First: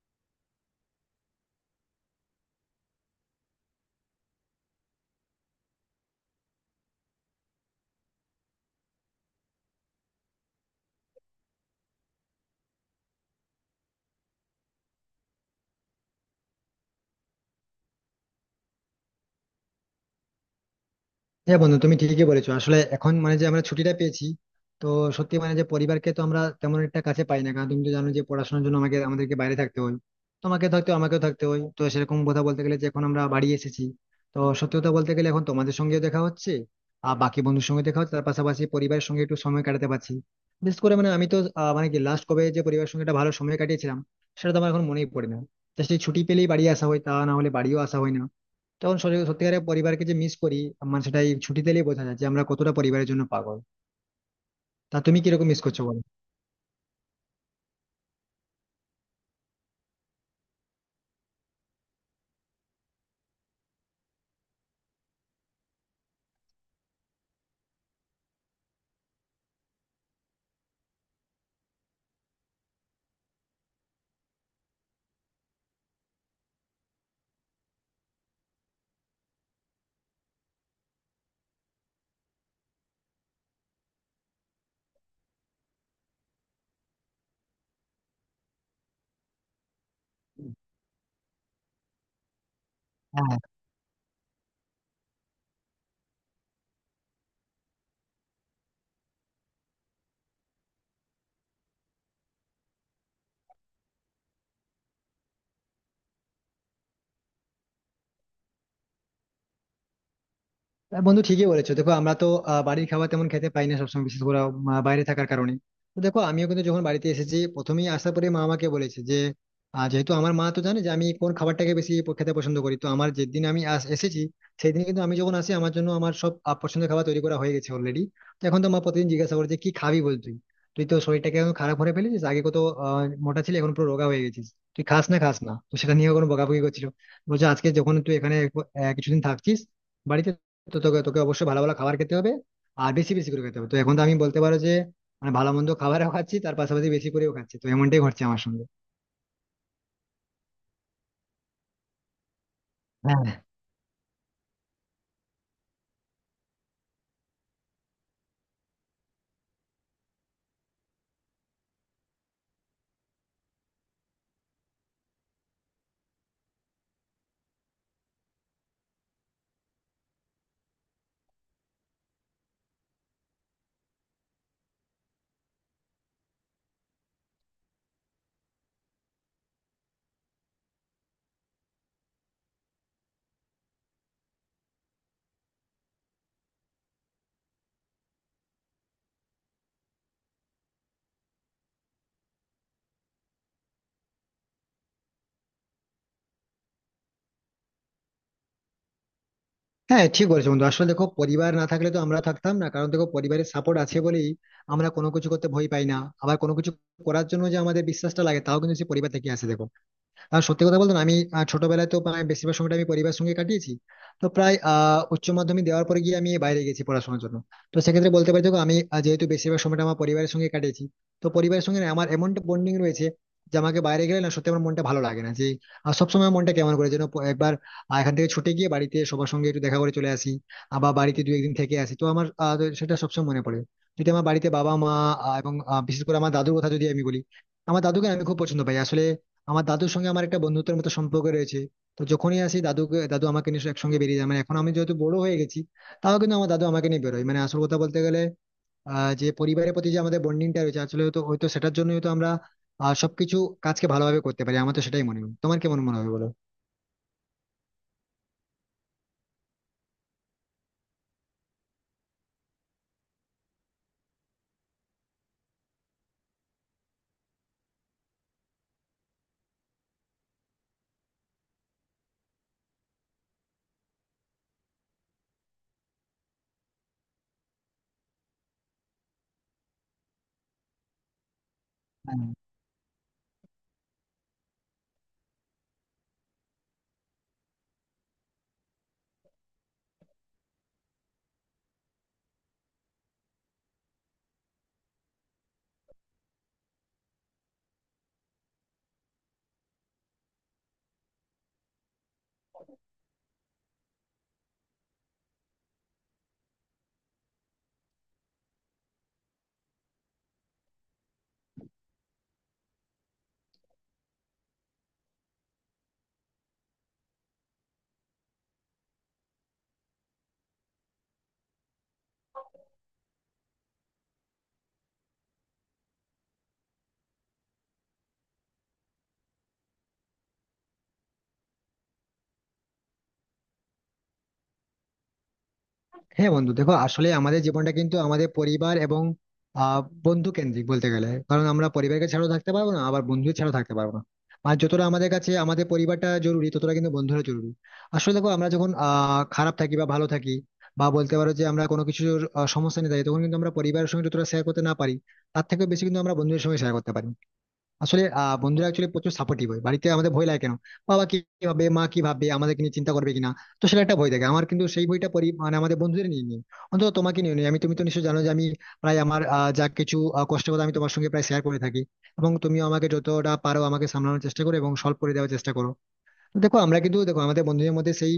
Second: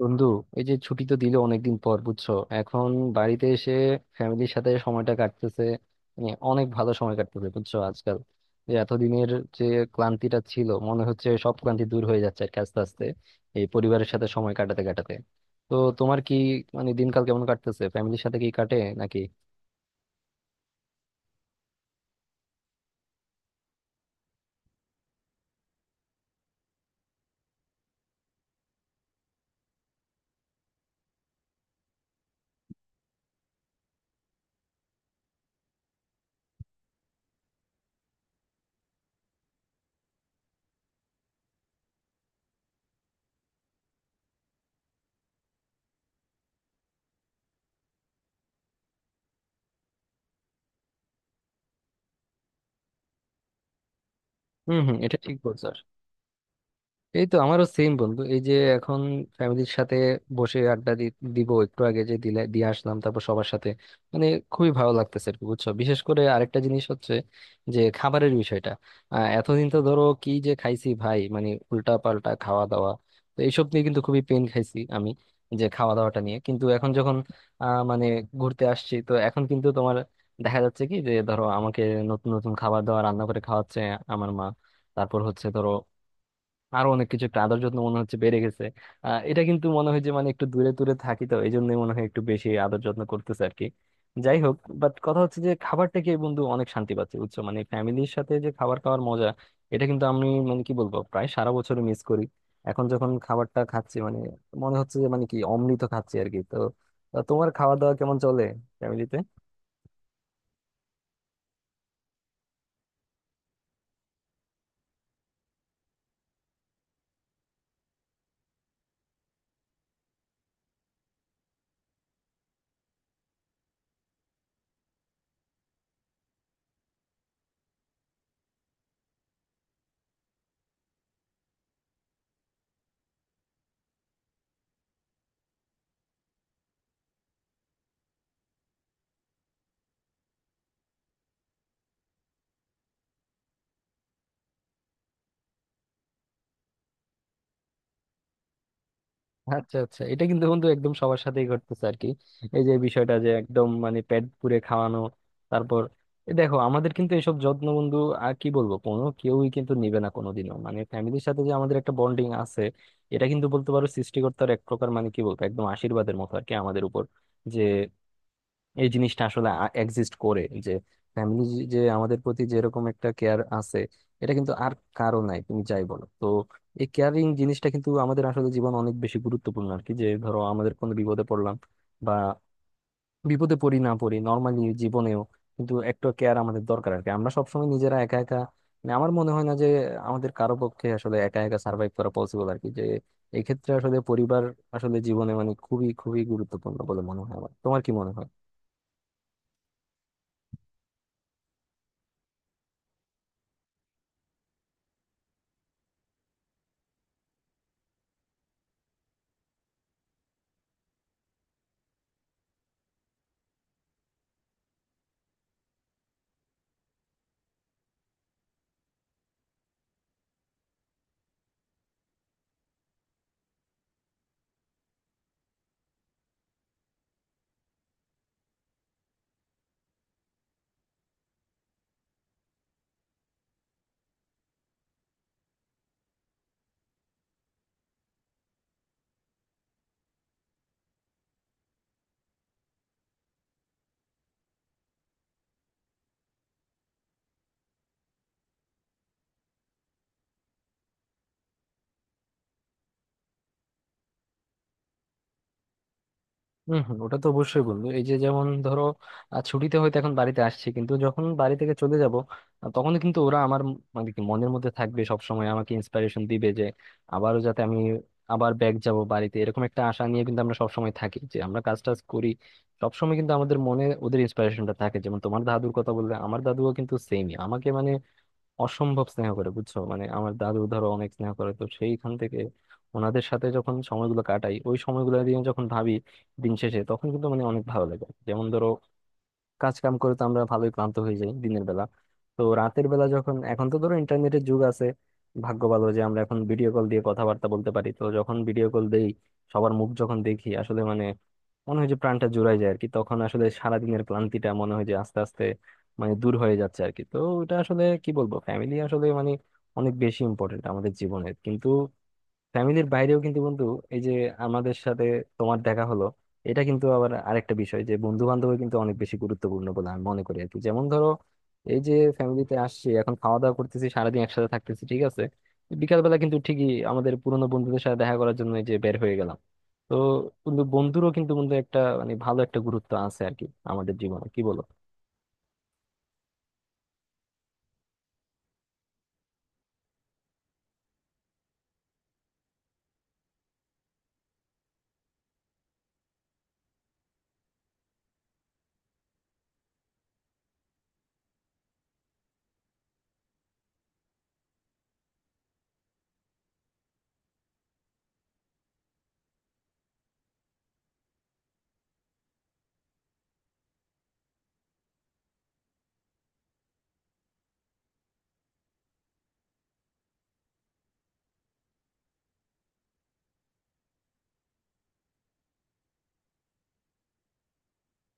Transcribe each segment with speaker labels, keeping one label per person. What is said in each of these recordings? Speaker 1: বন্ধু, এই যে ছুটি তো দিল অনেকদিন পর, বুঝছো। এখন বাড়িতে এসে ফ্যামিলির সাথে সময়টা কাটতেছে, মানে অনেক ভালো সময় কাটতেছে, বুঝছো। আজকাল যে এতদিনের যে ক্লান্তিটা ছিল, মনে হচ্ছে সব ক্লান্তি দূর হয়ে যাচ্ছে আর কি, আস্তে আস্তে, এই পরিবারের সাথে সময় কাটাতে কাটাতে। তো তোমার কি, মানে দিনকাল কেমন কাটতেছে, ফ্যামিলির সাথে কি কাটে নাকি?
Speaker 2: হ্যাঁ বন্ধু, তুমি ঠিকই বলেছো। আসলে এখন মানে যে আমরা ছুটিটা পেয়েছি, তো সত্যি মানে যে পরিবারকে তো আমরা তেমন একটা কাছে পাই না, কারণ তুমি তো জানো যে পড়াশোনার জন্য আমাদেরকে বাইরে থাকতে হয়। তোমাকে থাকতে হয়, আমাকেও থাকতে হয়। তো সেরকম কথা বলতে গেলে যে এখন আমরা বাড়ি এসেছি। তো সত্যি কথা বলতে গেলে এখন তোমাদের সঙ্গেও দেখা হচ্ছে, আর বাকি বন্ধুর সঙ্গে দেখা হচ্ছে, তার পাশাপাশি পরিবারের সঙ্গে একটু সময় কাটাতে পারছি। বিশেষ করে মানে আমি তো মানে কি, লাস্ট কবে যে পরিবারের সঙ্গে একটা ভালো সময় কাটিয়েছিলাম সেটা তো আমার এখন মনেই পড়ে না। তো সেই ছুটি পেলেই বাড়ি আসা হয়, তা না হলে বাড়িও আসা হয় না। তখন সত্যি সত্যিকারের পরিবারকে যে মিস করি আমার, সেটাই ছুটি দিলেই বোঝা যায় যে আমরা কতটা পরিবারের জন্য পাগল।
Speaker 1: হম, হম,
Speaker 2: তা
Speaker 1: এটা
Speaker 2: তুমি
Speaker 1: ঠিক
Speaker 2: কিরকম মিস
Speaker 1: বলছো।
Speaker 2: করছো বলো।
Speaker 1: এই তো আমারও সেম, বন্ধু। এই যে এখন ফ্যামিলির সাথে বসে দিব, একটু আগে যে দিলে দিয়ে আসলাম, তারপর সবার সাথে, মানে খুবই ভালো লাগতেছে আর কি, বুঝছো। বিশেষ করে আরেকটা জিনিস হচ্ছে যে খাবারের বিষয়টা। এতদিন তো ধরো কি যে খাইছি, ভাই, মানে উল্টা পাল্টা খাওয়া দাওয়া, তো এইসব নিয়ে কিন্তু খুবই পেন খাইছি আমি, যে খাওয়া দাওয়াটা নিয়ে। কিন্তু এখন যখন মানে ঘুরতে আসছি, তো এখন কিন্তু তোমার দেখা যাচ্ছে কি, যে ধরো আমাকে নতুন নতুন খাবার দাবার রান্না করে খাওয়াচ্ছে আমার মা। তারপর হচ্ছে ধরো আরো অনেক কিছু, একটা আদর যত্ন মনে হচ্ছে বেড়ে গেছে। আহ, এটা কিন্তু মনে হয় যে মানে একটু দূরে দূরে থাকি, তো এই জন্যই মনে হয় একটু বেশি আদর যত্ন করতেছে আর কি। যাই হোক, বাট কথা হচ্ছে যে খাবারটা কি, বন্ধু, অনেক শান্তি পাচ্ছি, বুঝছো। মানে ফ্যামিলির সাথে যে খাবার খাওয়ার মজা, এটা কিন্তু আমি মানে কি বলবো, প্রায় সারা বছর মিস করি। এখন যখন খাবারটা খাচ্ছি, মানে মনে হচ্ছে যে মানে কি অমৃত খাচ্ছি আর কি। তো তোমার খাওয়া দাওয়া কেমন চলে ফ্যামিলিতে?
Speaker 2: হ্যাঁ বন্ধু, ঠিকই বলেছো। দেখো আমরা তো বাড়ির খাবার তেমন খেতে পাই না সবসময়, বিশেষ করে বাইরে থাকার কারণে। তো দেখো আমিও কিন্তু যখন বাড়িতে এসেছি প্রথমেই আসার পরে মা আমাকে বলেছে যে যেহেতু আমার মা তো জানে যে আমি কোন খাবারটাকে বেশি খেতে পছন্দ করি, তো আমার যেদিন আমি এসেছি, সেই দিন কিন্তু আমি যখন আসি আমার জন্য আমার সব পছন্দের খাবার তৈরি করা হয়ে গেছে অলরেডি। তো এখন তো মা প্রতিদিন জিজ্ঞাসা করে যে কি খাবি বল তুই। তুই তো শরীরটাকে এখন খারাপ করে ফেলেছিস, আগে কত আহ, মোটা ছিলি, এখন পুরো রোগা হয়ে গেছিস। তুই খাস না খাস না, তো সেটা নিয়ে কোনো বকাবকি করছিল। বলছে আজকে যখন তুই এখানে কিছুদিন থাকছিস বাড়িতে, তো তোকে তোকে অবশ্যই ভালো ভালো খাবার খেতে হবে, আর বেশি বেশি করে খেতে হবে। তো এখন তো আমি বলতে পারো যে মানে ভালো মন্দ খাবারও খাচ্ছি, তার পাশাপাশি বেশি করেও খাচ্ছি। তো এমনটাই ঘটছে আমার সঙ্গে।
Speaker 1: আচ্ছা, আচ্ছা, এটা কিন্তু বন্ধু একদম সবার সাথেই ঘটতেছে আর কি, এই যে বিষয়টা
Speaker 2: হ্যাঁ,
Speaker 1: যে একদম মানে পেট পুরে খাওয়ানো। তারপর এ দেখো আমাদের কিন্তু এসব যত্ন, বন্ধু, আর কি বলবো, কোনো কেউই কিন্তু নিবে না কোনোদিনও। মানে ফ্যামিলির সাথে যে আমাদের একটা বন্ডিং আছে, এটা কিন্তু বলতে পারো সৃষ্টিকর্তার এক প্রকার মানে কি বলবো একদম আশীর্বাদের মতো আর কি আমাদের উপর, যে এই জিনিসটা আসলে এক্সিস্ট করে যে ফ্যামিলি, যে আমাদের প্রতি যেরকম একটা কেয়ার আছে, এটা কিন্তু আর কারো নাই, তুমি যাই বলো। তো এই কেয়ারিং জিনিসটা কিন্তু আমাদের আসলে জীবন অনেক বেশি গুরুত্বপূর্ণ আর কি। যে ধরো আমাদের কোনো বিপদে পড়লাম, বা বিপদে পড়ি না পড়ি, নর্মালি জীবনেও কিন্তু একটা কেয়ার আমাদের দরকার আর কি। আমরা সবসময় নিজেরা একা একা, মানে আমার মনে হয় না যে আমাদের কারো পক্ষে আসলে একা একা সার্ভাইভ করা পসিবল আর কি। যে এক্ষেত্রে আসলে পরিবার আসলে জীবনে মানে খুবই খুবই গুরুত্বপূর্ণ বলে মনে হয় আমার। তোমার কি মনে হয়?
Speaker 2: হ্যাঁ, ঠিক বলেছো বন্ধু। আসলে দেখো পরিবার না থাকলে তো আমরা থাকতাম না, কারণ দেখো পরিবারের সাপোর্ট আছে বলেই আমরা কোনো কিছু করতে ভয় পাই না। আবার কোনো কিছু করার জন্য যে আমাদের বিশ্বাসটা লাগে, তাও কিন্তু সেই পরিবার থেকে আসে দেখো। আর সত্যি কথা বলতে না, আমি ছোটবেলায় তো প্রায় বেশিরভাগ সময়টা আমি পরিবারের সঙ্গে কাটিয়েছি। তো প্রায় উচ্চ মাধ্যমিক দেওয়ার পরে গিয়ে আমি বাইরে গেছি পড়াশোনার জন্য। তো সেক্ষেত্রে বলতে পারি দেখো আমি যেহেতু বেশিরভাগ সময়টা আমার পরিবারের সঙ্গে কাটিয়েছি, তো পরিবারের সঙ্গে না আমার এমন বন্ডিং রয়েছে যে আমাকে বাইরে গেলে না, সত্যি আমার মনটা ভালো লাগে না যে সবসময় আমার মনটা কেমন করে যেন, একবার এখান থেকে ছুটে গিয়ে বাড়িতে সবার সঙ্গে একটু দেখা করে চলে আসি, আবার বাড়িতে দু একদিন থেকে আসি। তো আমার তো সেটা সবসময় মনে পড়ে যদি আমার বাড়িতে বাবা মা এবং বিশেষ করে আমার দাদুর কথা যদি আমি বলি। আমার দাদুকে না আমি খুব পছন্দ পাই আসলে। আমার দাদুর সঙ্গে আমার একটা বন্ধুত্বের মতো সম্পর্ক রয়েছে। তো যখনই আসি দাদুকে, দাদু আমাকে নিয়ে একসঙ্গে বেরিয়ে যায়, মানে এখন আমি যেহেতু বড় হয়ে গেছি, তাও কিন্তু আমার দাদু আমাকে নিয়ে বেরোয়। মানে আসল কথা বলতে গেলে যে পরিবারের প্রতি যে আমাদের বন্ডিংটা রয়েছে, আসলে হয়তো হয়তো সেটার জন্যই হয়তো আমরা সবকিছু কাজকে ভালোভাবে করতে পারি। আমার তো সেটাই মনে হয়, তোমার কেমন মনে হবে বলো।
Speaker 1: হম, হম, ওটা তো অবশ্যই, বন্ধু। এই যে, যেমন ধরো, আহ, ছুটিতে হয়তো এখন বাড়িতে আসছি, কিন্তু যখন বাড়ি থেকে চলে যাব, তখন কিন্তু ওরা আমার মানে কি মনের মধ্যে থাকবে সব সময়, আমাকে ইন্সপিরেশন দিবে যে আবারও যাতে আমি আবার ব্যাক যাব বাড়িতে। এরকম একটা আশা নিয়ে কিন্তু আমরা সবসময় থাকি, যে আমরা কাজ টাজ করি, সবসময় কিন্তু আমাদের মনে ওদের ইন্সপিরেশনটা থাকে। যেমন তোমার দাদুর কথা বললে, আমার দাদুও কিন্তু সেমই আমাকে মানে অসম্ভব স্নেহ করে, বুঝছো। মানে আমার দাদু ধরো অনেক স্নেহ করে, তো সেইখান
Speaker 2: হ্যাঁ।
Speaker 1: থেকে ওনাদের সাথে যখন সময়গুলো কাটাই, ওই সময়গুলো দিয়ে যখন ভাবি দিন শেষে, তখন কিন্তু মানে অনেক ভালো লাগে। যেমন ধরো, কাজ কাম করে তো আমরা ভালোই ক্লান্ত হয়ে যাই দিনের বেলা, তো রাতের বেলা যখন, এখন তো ধরো ইন্টারনেটের যুগ, আছে ভাগ্য ভালো যে আমরা এখন ভিডিও কল দিয়ে কথাবার্তা বলতে পারি। তো যখন ভিডিও কল দেই, সবার মুখ যখন দেখি, আসলে মানে মনে হয় যে প্রাণটা জুড়ায় যায় আর কি। তখন আসলে সারাদিনের ক্লান্তিটা মনে হয় যে আস্তে আস্তে মানে দূর হয়ে যাচ্ছে আর কি। তো এটা আসলে কি বলবো, ফ্যামিলি আসলে মানে অনেক বেশি ইম্পর্টেন্ট আমাদের জীবনের। কিন্তু ফ্যামিলির বাইরেও কিন্তু বন্ধু, এই যে আমাদের সাথে তোমার দেখা হলো, এটা কিন্তু আবার আরেকটা বিষয় যে বন্ধু বান্ধব কিন্তু অনেক বেশি গুরুত্বপূর্ণ বলে আমি মনে করি আর কি। যেমন ধরো, এই যে ফ্যামিলিতে আসছি, এখন খাওয়া দাওয়া করতেছি, সারাদিন একসাথে থাকতেছি, ঠিক আছে, বিকালবেলা কিন্তু ঠিকই আমাদের পুরোনো বন্ধুদের সাথে দেখা করার জন্য এই যে বের হয়ে গেলাম। তো কিন্তু বন্ধুরও কিন্তু, বন্ধু, একটা মানে ভালো একটা গুরুত্ব আছে আর কি আমাদের জীবনে, কি বলো?
Speaker 2: হ্যাঁ বন্ধু, দেখো আসলে আমাদের জীবনটা কিন্তু আমাদের পরিবার এবং আহ বন্ধু কেন্দ্রিক বলতে গেলে, কারণ আমরা পরিবারকে ছাড়াও থাকতে পারবো না, আবার বন্ধু ছাড়াও থাকতে পারবো না। আর যতটা আমাদের কাছে আমাদের পরিবারটা জরুরি, ততটা কিন্তু বন্ধুরা জরুরি। আসলে দেখো আমরা যখন খারাপ থাকি বা ভালো থাকি, বা বলতে পারো যে আমরা কোনো কিছুর সমস্যা নিয়ে থাকি, তখন কিন্তু আমরা পরিবারের সঙ্গে যতটা শেয়ার করতে না পারি, তার থেকেও বেশি কিন্তু আমরা বন্ধুদের সঙ্গে শেয়ার করতে পারি। আসলে বন্ধুরা অ্যাকচুয়ালি প্রচুর সাপোর্টিভ হয়। বাড়িতে আমাদের ভয় লাগে কেন, বাবা কি ভাবে মা কি ভাবে আমাদেরকে নিয়ে চিন্তা করবে কিনা, তো সেটা একটা ভয় থাকে আমার। কিন্তু সেই বইটা পড়ি মানে আমাদের বন্ধুদের নিয়ে নিই, অন্তত তোমাকে নিয়ে নিই আমি। তুমি তো নিশ্চয়ই জানো যে আমি প্রায় আমার যা কিছু কষ্টের কথা আমি তোমার সঙ্গে প্রায় শেয়ার করে থাকি। এবং তুমিও আমাকে যতটা পারো আমাকে সামলানোর চেষ্টা করো এবং সলভ করে দেওয়ার চেষ্টা করো। দেখো আমরা কিন্তু, দেখো আমাদের বন্ধুদের মধ্যে সেই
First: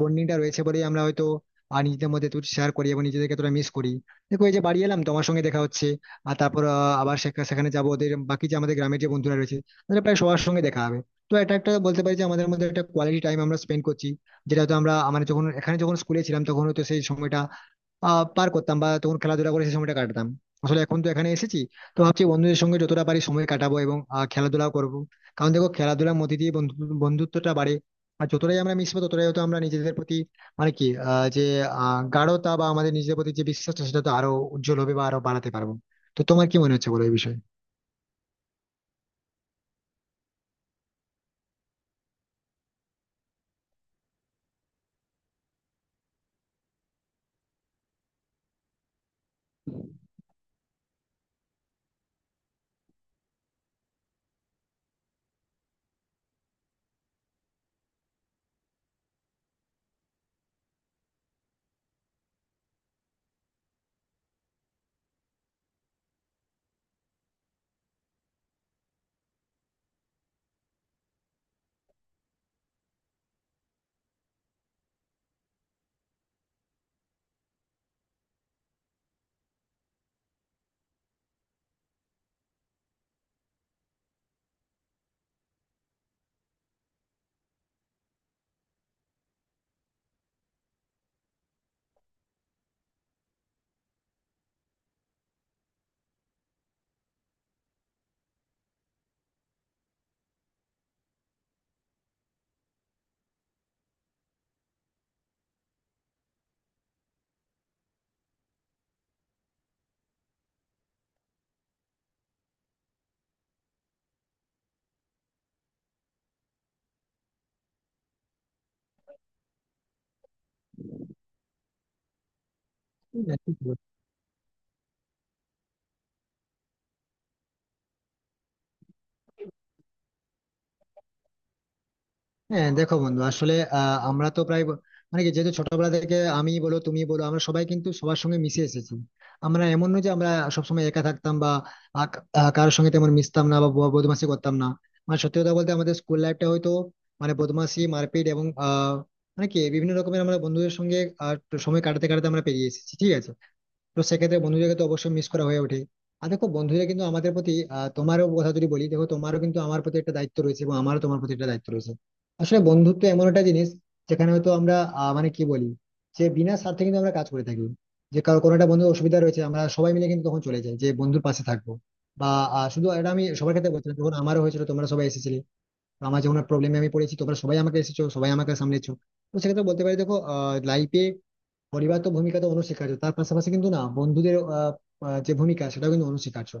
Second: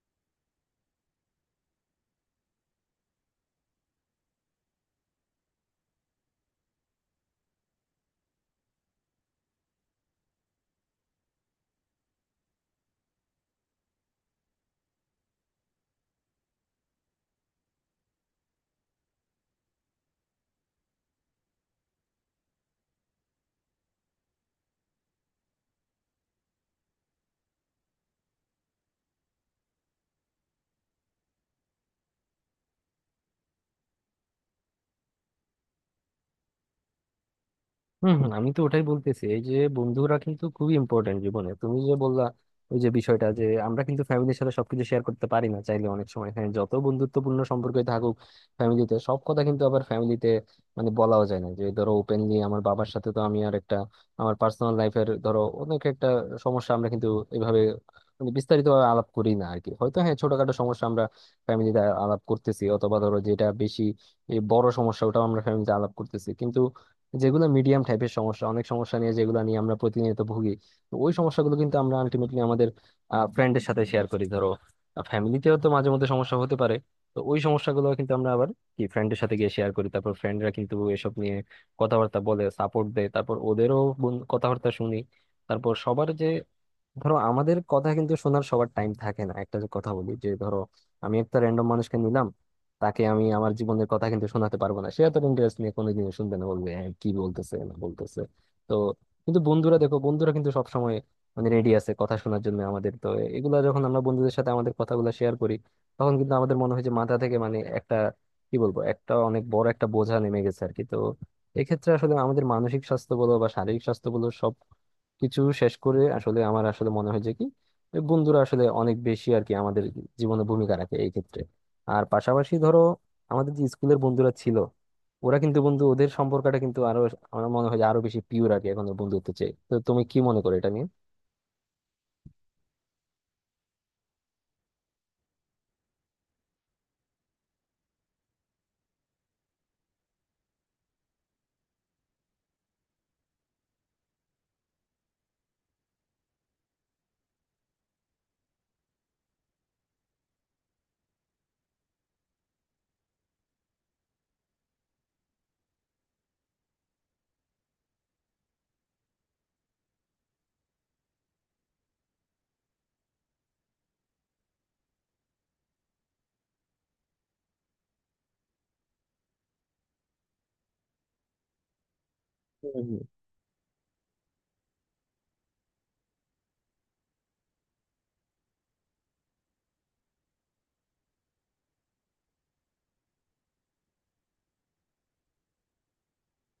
Speaker 2: বন্ডিংটা রয়েছে বলেই আমরা হয়তো নিজেদের মধ্যে একটু শেয়ার করি এবং নিজেদেরকে তোরা মিস করি। দেখো এই যে বাড়ি এলাম তোমার সঙ্গে দেখা হচ্ছে, আর তারপর আবার সেখানে যাবো, ওদের বাকি যে আমাদের গ্রামের যে বন্ধুরা রয়েছে তাদের প্রায় সবার সঙ্গে দেখা হবে। তো এটা একটা বলতে পারি যে আমাদের মধ্যে একটা কোয়ালিটি টাইম আমরা স্পেন্ড করছি, যেটা হয়তো আমরা আমরা যখন এখানে যখন স্কুলে ছিলাম, তখন হয়তো সেই সময়টা পার করতাম বা তখন খেলাধুলা করে সেই সময়টা কাটাতাম। আসলে এখন তো এখানে এসেছি, তো ভাবছি বন্ধুদের সঙ্গে যতটা পারি সময় কাটাবো এবং খেলাধুলাও করবো। কারণ দেখো খেলাধুলার মধ্যে দিয়ে বন্ধুত্বটা বাড়ে। আর যতটাই আমরা মিশবো, ততটাই হয়তো আমরা নিজেদের প্রতি মানে কি যে গাঢ়তা বা আমাদের নিজেদের প্রতি যে বিশ্বাসটা, সেটা তো আরো উজ্জ্বল হবে বা আরো বাড়াতে পারবো। তো তোমার কি মনে হচ্ছে বলো এই বিষয়ে।
Speaker 1: হম, হম, আমি তো ওটাই বলতেছি, এই যে বন্ধুরা কিন্তু খুবই ইম্পর্টেন্ট জীবনে। তুমি যে বললা, ওই যে বিষয়টা যে আমরা কিন্তু ফ্যামিলির সাথে সবকিছু শেয়ার করতে পারি না চাইলে অনেক সময়, হ্যাঁ, যত বন্ধুত্বপূর্ণ সম্পর্কই থাকুক ফ্যামিলিতে, সব কথা কিন্তু আবার ফ্যামিলিতে মানে বলাও যায় না। যে ধরো ওপেনলি আমার বাবার সাথে তো আমি আর একটা আমার পার্সোনাল লাইফের ধরো অনেক একটা সমস্যা, আমরা কিন্তু এভাবে মানে বিস্তারিত ভাবে আলাপ করি না আর কি। হয়তো হ্যাঁ, ছোটখাটো সমস্যা আমরা ফ্যামিলিতে আলাপ করতেছি, অথবা ধরো যেটা বেশি এই বড় সমস্যা, ওটাও আমরা ফ্যামিলিতে আলাপ করতেছি। যেগুলো মিডিয়াম টাইপের সমস্যা, অনেক সমস্যা নিয়ে যেগুলো নিয়ে আমরা প্রতিনিয়ত ভুগি, তো ওই সমস্যাগুলো কিন্তু আমরা আলটিমেটলি আমাদের ফ্রেন্ডের সাথে শেয়ার করি। ধরো ফ্যামিলিতেও তো মাঝে মধ্যে সমস্যা হতে পারে, তো ওই সমস্যাগুলো কিন্তু আমরা আবার কি ফ্রেন্ডের সাথে গিয়ে শেয়ার করি। তারপর ফ্রেন্ডরা কিন্তু এসব নিয়ে কথাবার্তা বলে সাপোর্ট দেয়, তারপর কথাবার্তা শুনি। তারপর সবার যে, ধরো আমাদের কথা কিন্তু শোনার সবার টাইম থাকে না, একটা যে কথা বলি যে, ধরো আমি একটা র্যান্ডম মানুষকে নিলাম, তাকে আমি আমার জীবনের কথা কিন্তু শোনাতে পারবো না, সে এত ইন্টারেস্ট নিয়ে কোনোদিন শুনবে না, বলবে হ্যাঁ কি বলতেছে না বলতেছে। তো কিন্তু বন্ধুরা, দেখো বন্ধুরা কিন্তু সবসময় মানে রেডি আছে কথা শোনার জন্য আমাদের। তো এগুলা যখন আমরা বন্ধুদের সাথে আমাদের কথাগুলো শেয়ার করি, তখন কিন্তু আমাদের মনে হয় যে মাথা থেকে মানে একটা, কি বলবো, একটা অনেক বড় একটা বোঝা নেমে গেছে আর কি। তো এক্ষেত্রে আসলে আমাদের মানসিক স্বাস্থ্য বলো বা শারীরিক স্বাস্থ্য বলো, কিছু শেষ করে আসলে আমার আসলে মনে হয় যে কি, যে বন্ধুরা আসলে অনেক বেশি আর কি আমাদের জীবনে ভূমিকা রাখে এই ক্ষেত্রে। আর পাশাপাশি ধরো আমাদের যে স্কুলের বন্ধুরা ছিল, ওরা কিন্তু বন্ধু, ওদের সম্পর্কটা কিন্তু আরো, আমার মনে হয় যে আরো বেশি পিওর আর কি এখন বন্ধুত্ব চেয়ে। তো তুমি কি মনে করো এটা নিয়ে?
Speaker 2: হ্যাঁ দেখো বন্ধু, আসলে আমরা তো প্রায় মানে কি, যেহেতু ছোটবেলা থেকে আমি বলো তুমি বলো আমরা সবাই কিন্তু সবার সঙ্গে মিশে এসেছি। আমরা এমন নয় যে আমরা সবসময় একা থাকতাম বা কারোর সঙ্গে তেমন মিশতাম না বা বদমাশি করতাম না। মানে সত্যি কথা বলতে আমাদের স্কুল লাইফটা হয়তো মানে বদমাশি মারপিট এবং মানে কি বিভিন্ন রকমের আমরা বন্ধুদের সঙ্গে আহ, সময় কাটাতে কাটাতে আমরা পেরিয়ে এসেছি, ঠিক আছে। তো সেক্ষেত্রে বন্ধুদেরকে তো অবশ্যই মিস করা হয়ে ওঠে। আর দেখো বন্ধুরা কিন্তু আমাদের প্রতি তোমারও কথা যদি বলি, দেখো তোমারও কিন্তু আমার প্রতি একটা দায়িত্ব রয়েছে এবং আমারও তোমার প্রতি একটা দায়িত্ব রয়েছে। আসলে বন্ধুত্ব এমন একটা জিনিস যেখানে হয়তো আমরা মানে কি বলি, যে বিনা স্বার্থে কিন্তু আমরা কাজ করে থাকি। যে কারো কোনো একটা বন্ধুর অসুবিধা রয়েছে, আমরা সবাই মিলে কিন্তু তখন চলে যাই যে বন্ধুর পাশে থাকবো। বা শুধু
Speaker 1: হুম,
Speaker 2: এটা আমি সবার ক্ষেত্রে বলছিলাম, যখন আমারও হয়েছিল তোমরা সবাই এসেছিলে। তো আমার যখন প্রবলেমে আমি পড়েছি, তোমরা সবাই আমাকে এসেছো, সবাই আমাকে সামলেছো। তো সেক্ষেত্রে বলতে পারি দেখো লাইফে পরিবার তো ভূমিকা তো অনস্বীকার্য, তার পাশাপাশি কিন্তু না বন্ধুদের আহ, আহ, যে ভূমিকা, সেটা কিন্তু অনস্বীকার্য।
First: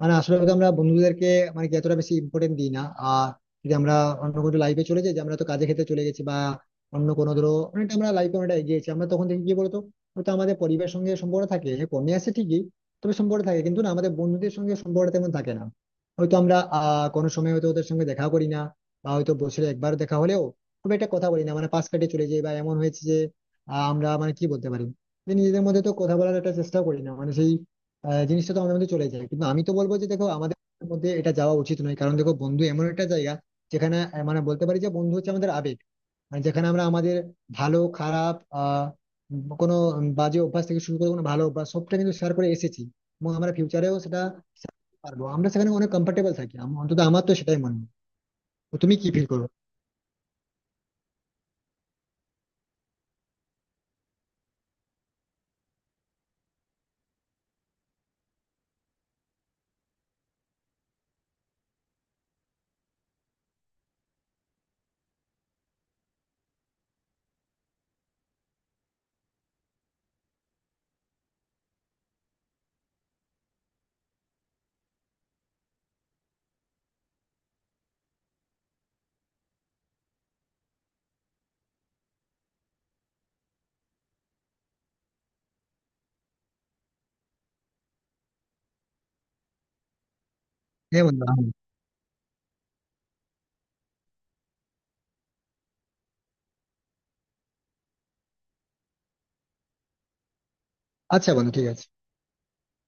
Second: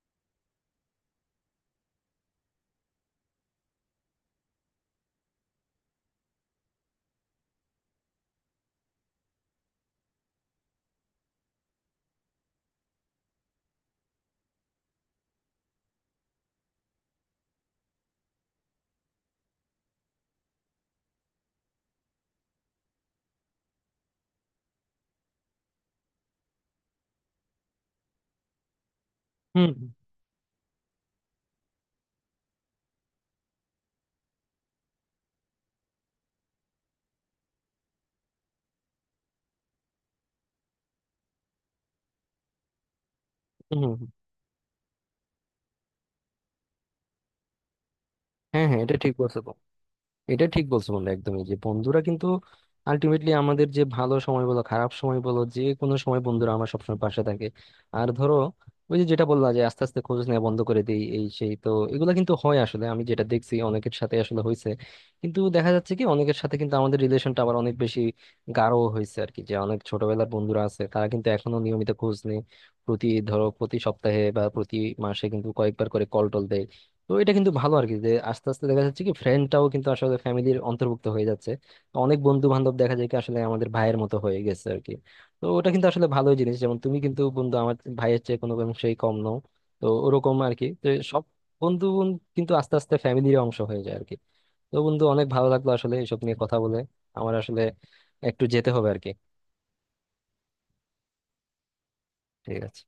Speaker 2: মানে আসলে হয়তো আমরা বন্ধুদেরকে মানে কি এতটা বেশি ইম্পর্টেন্ট দিই না। আর যদি আমরা অন্য কোনো লাইফে চলে যাই, যে আমরা তো কাজে ক্ষেত্রে চলে গেছি বা অন্য কোনো ধরো, অনেকটা আমরা লাইফে অনেকটা এগিয়েছি, আমরা তখন দেখি কি বলতো হয়তো আমাদের পরিবারের সঙ্গে সম্পর্ক থাকে, হ্যাঁ, কমে আসে ঠিকই, তবে সম্পর্ক থাকে, কিন্তু না আমাদের বন্ধুদের সঙ্গে সম্পর্ক তেমন থাকে না। হয়তো আমরা কোনো সময় হয়তো ওদের সঙ্গে দেখা করি না, বা হয়তো বছরে একবার দেখা হলেও খুব একটা কথা বলি না, মানে পাশ কাটিয়ে চলে যাই, বা এমন হয়েছে আমরা মানে কি বলতে পারি যে নিজেদের মধ্যে তো কথা বলার একটা চেষ্টা করি না, মানে সেই জিনিসটা তো আমাদের মধ্যে চলে যায়। কিন্তু আমি
Speaker 1: হুম,
Speaker 2: তো বলবো যে দেখো আমাদের মধ্যে এটা যাওয়া উচিত নয়, কারণ দেখো বন্ধু এমন একটা জায়গা যেখানে মানে বলতে পারি যে বন্ধু হচ্ছে আমাদের আবেগ। মানে যেখানে আমরা আমাদের ভালো খারাপ কোনো বাজে অভ্যাস থেকে শুরু করে কোনো ভালো অভ্যাস সবটা কিন্তু শেয়ার করে এসেছি। এবং আমরা
Speaker 1: হুম, হুম,
Speaker 2: ফিউচারেও
Speaker 1: হুম। হুম।
Speaker 2: সেটা share করতে পারবো। আমরা সেখানে অনেক কমফোর্টেবল থাকি, অন্তত আমার তো সেটাই মনে হয়।
Speaker 1: হ্যাঁ,
Speaker 2: তো
Speaker 1: হ্যাঁ,
Speaker 2: তুমি
Speaker 1: এটা
Speaker 2: কি
Speaker 1: ঠিক
Speaker 2: ফিল
Speaker 1: বলছো।
Speaker 2: করো।
Speaker 1: এটা ঠিক বলছো, বন্ধু, একদমই, যে বন্ধুরা কিন্তু আলটিমেটলি আমাদের যে ভালো সময় বলো খারাপ সময় বলো, যে কোনো সময় বন্ধুরা আমার সবসময় পাশে থাকে। আর ধরো ওই যে যেটা বললা, যে আস্তে আস্তে খোঁজ নেওয়া বন্ধ করে দিই এই সেই, তো এগুলো কিন্তু হয় আসলে, আমি যেটা দেখছি অনেকের সাথে আসলে হয়েছে। কিন্তু দেখা যাচ্ছে কি, অনেকের সাথে কিন্তু আমাদের রিলেশনটা আবার অনেক বেশি গাঢ় হয়েছে আর কি। যে অনেক ছোটবেলার বন্ধুরা আছে, তারা কিন্তু এখনো নিয়মিত খোঁজ নেই, প্রতি ধরো প্রতি সপ্তাহে বা প্রতি মাসে কিন্তু কয়েকবার করে কল টল দেয়। তো এটা কিন্তু ভালো আর কি, যে আস্তে আস্তে দেখা যাচ্ছে কি ফ্রেন্ডটাও কিন্তু আসলে ফ্যামিলির অন্তর্ভুক্ত হয়ে যাচ্ছে। তো অনেক বন্ধু বান্ধব দেখা যায় কি আসলে আমাদের ভাইয়ের মতো হয়ে গেছে আর কি। তো ওটা কিন্তু আসলে ভালোই জিনিস, যেমন তুমি, কিন্তু বন্ধু, আমার ভাইয়ের চেয়ে কোনো অংশেই কম নও, তো ওরকম আর কি। তো
Speaker 2: হ্যাঁ
Speaker 1: সব
Speaker 2: বন্ধু,
Speaker 1: বন্ধু কিন্তু আস্তে আস্তে ফ্যামিলির অংশ হয়ে যায় আর কি। তো বন্ধু, অনেক ভালো লাগলো আসলে এসব নিয়ে কথা বলে। আমার আসলে একটু যেতে হবে আর কি।
Speaker 2: আচ্ছা বন্ধু, ঠিক আছে।
Speaker 1: ঠিক আছে।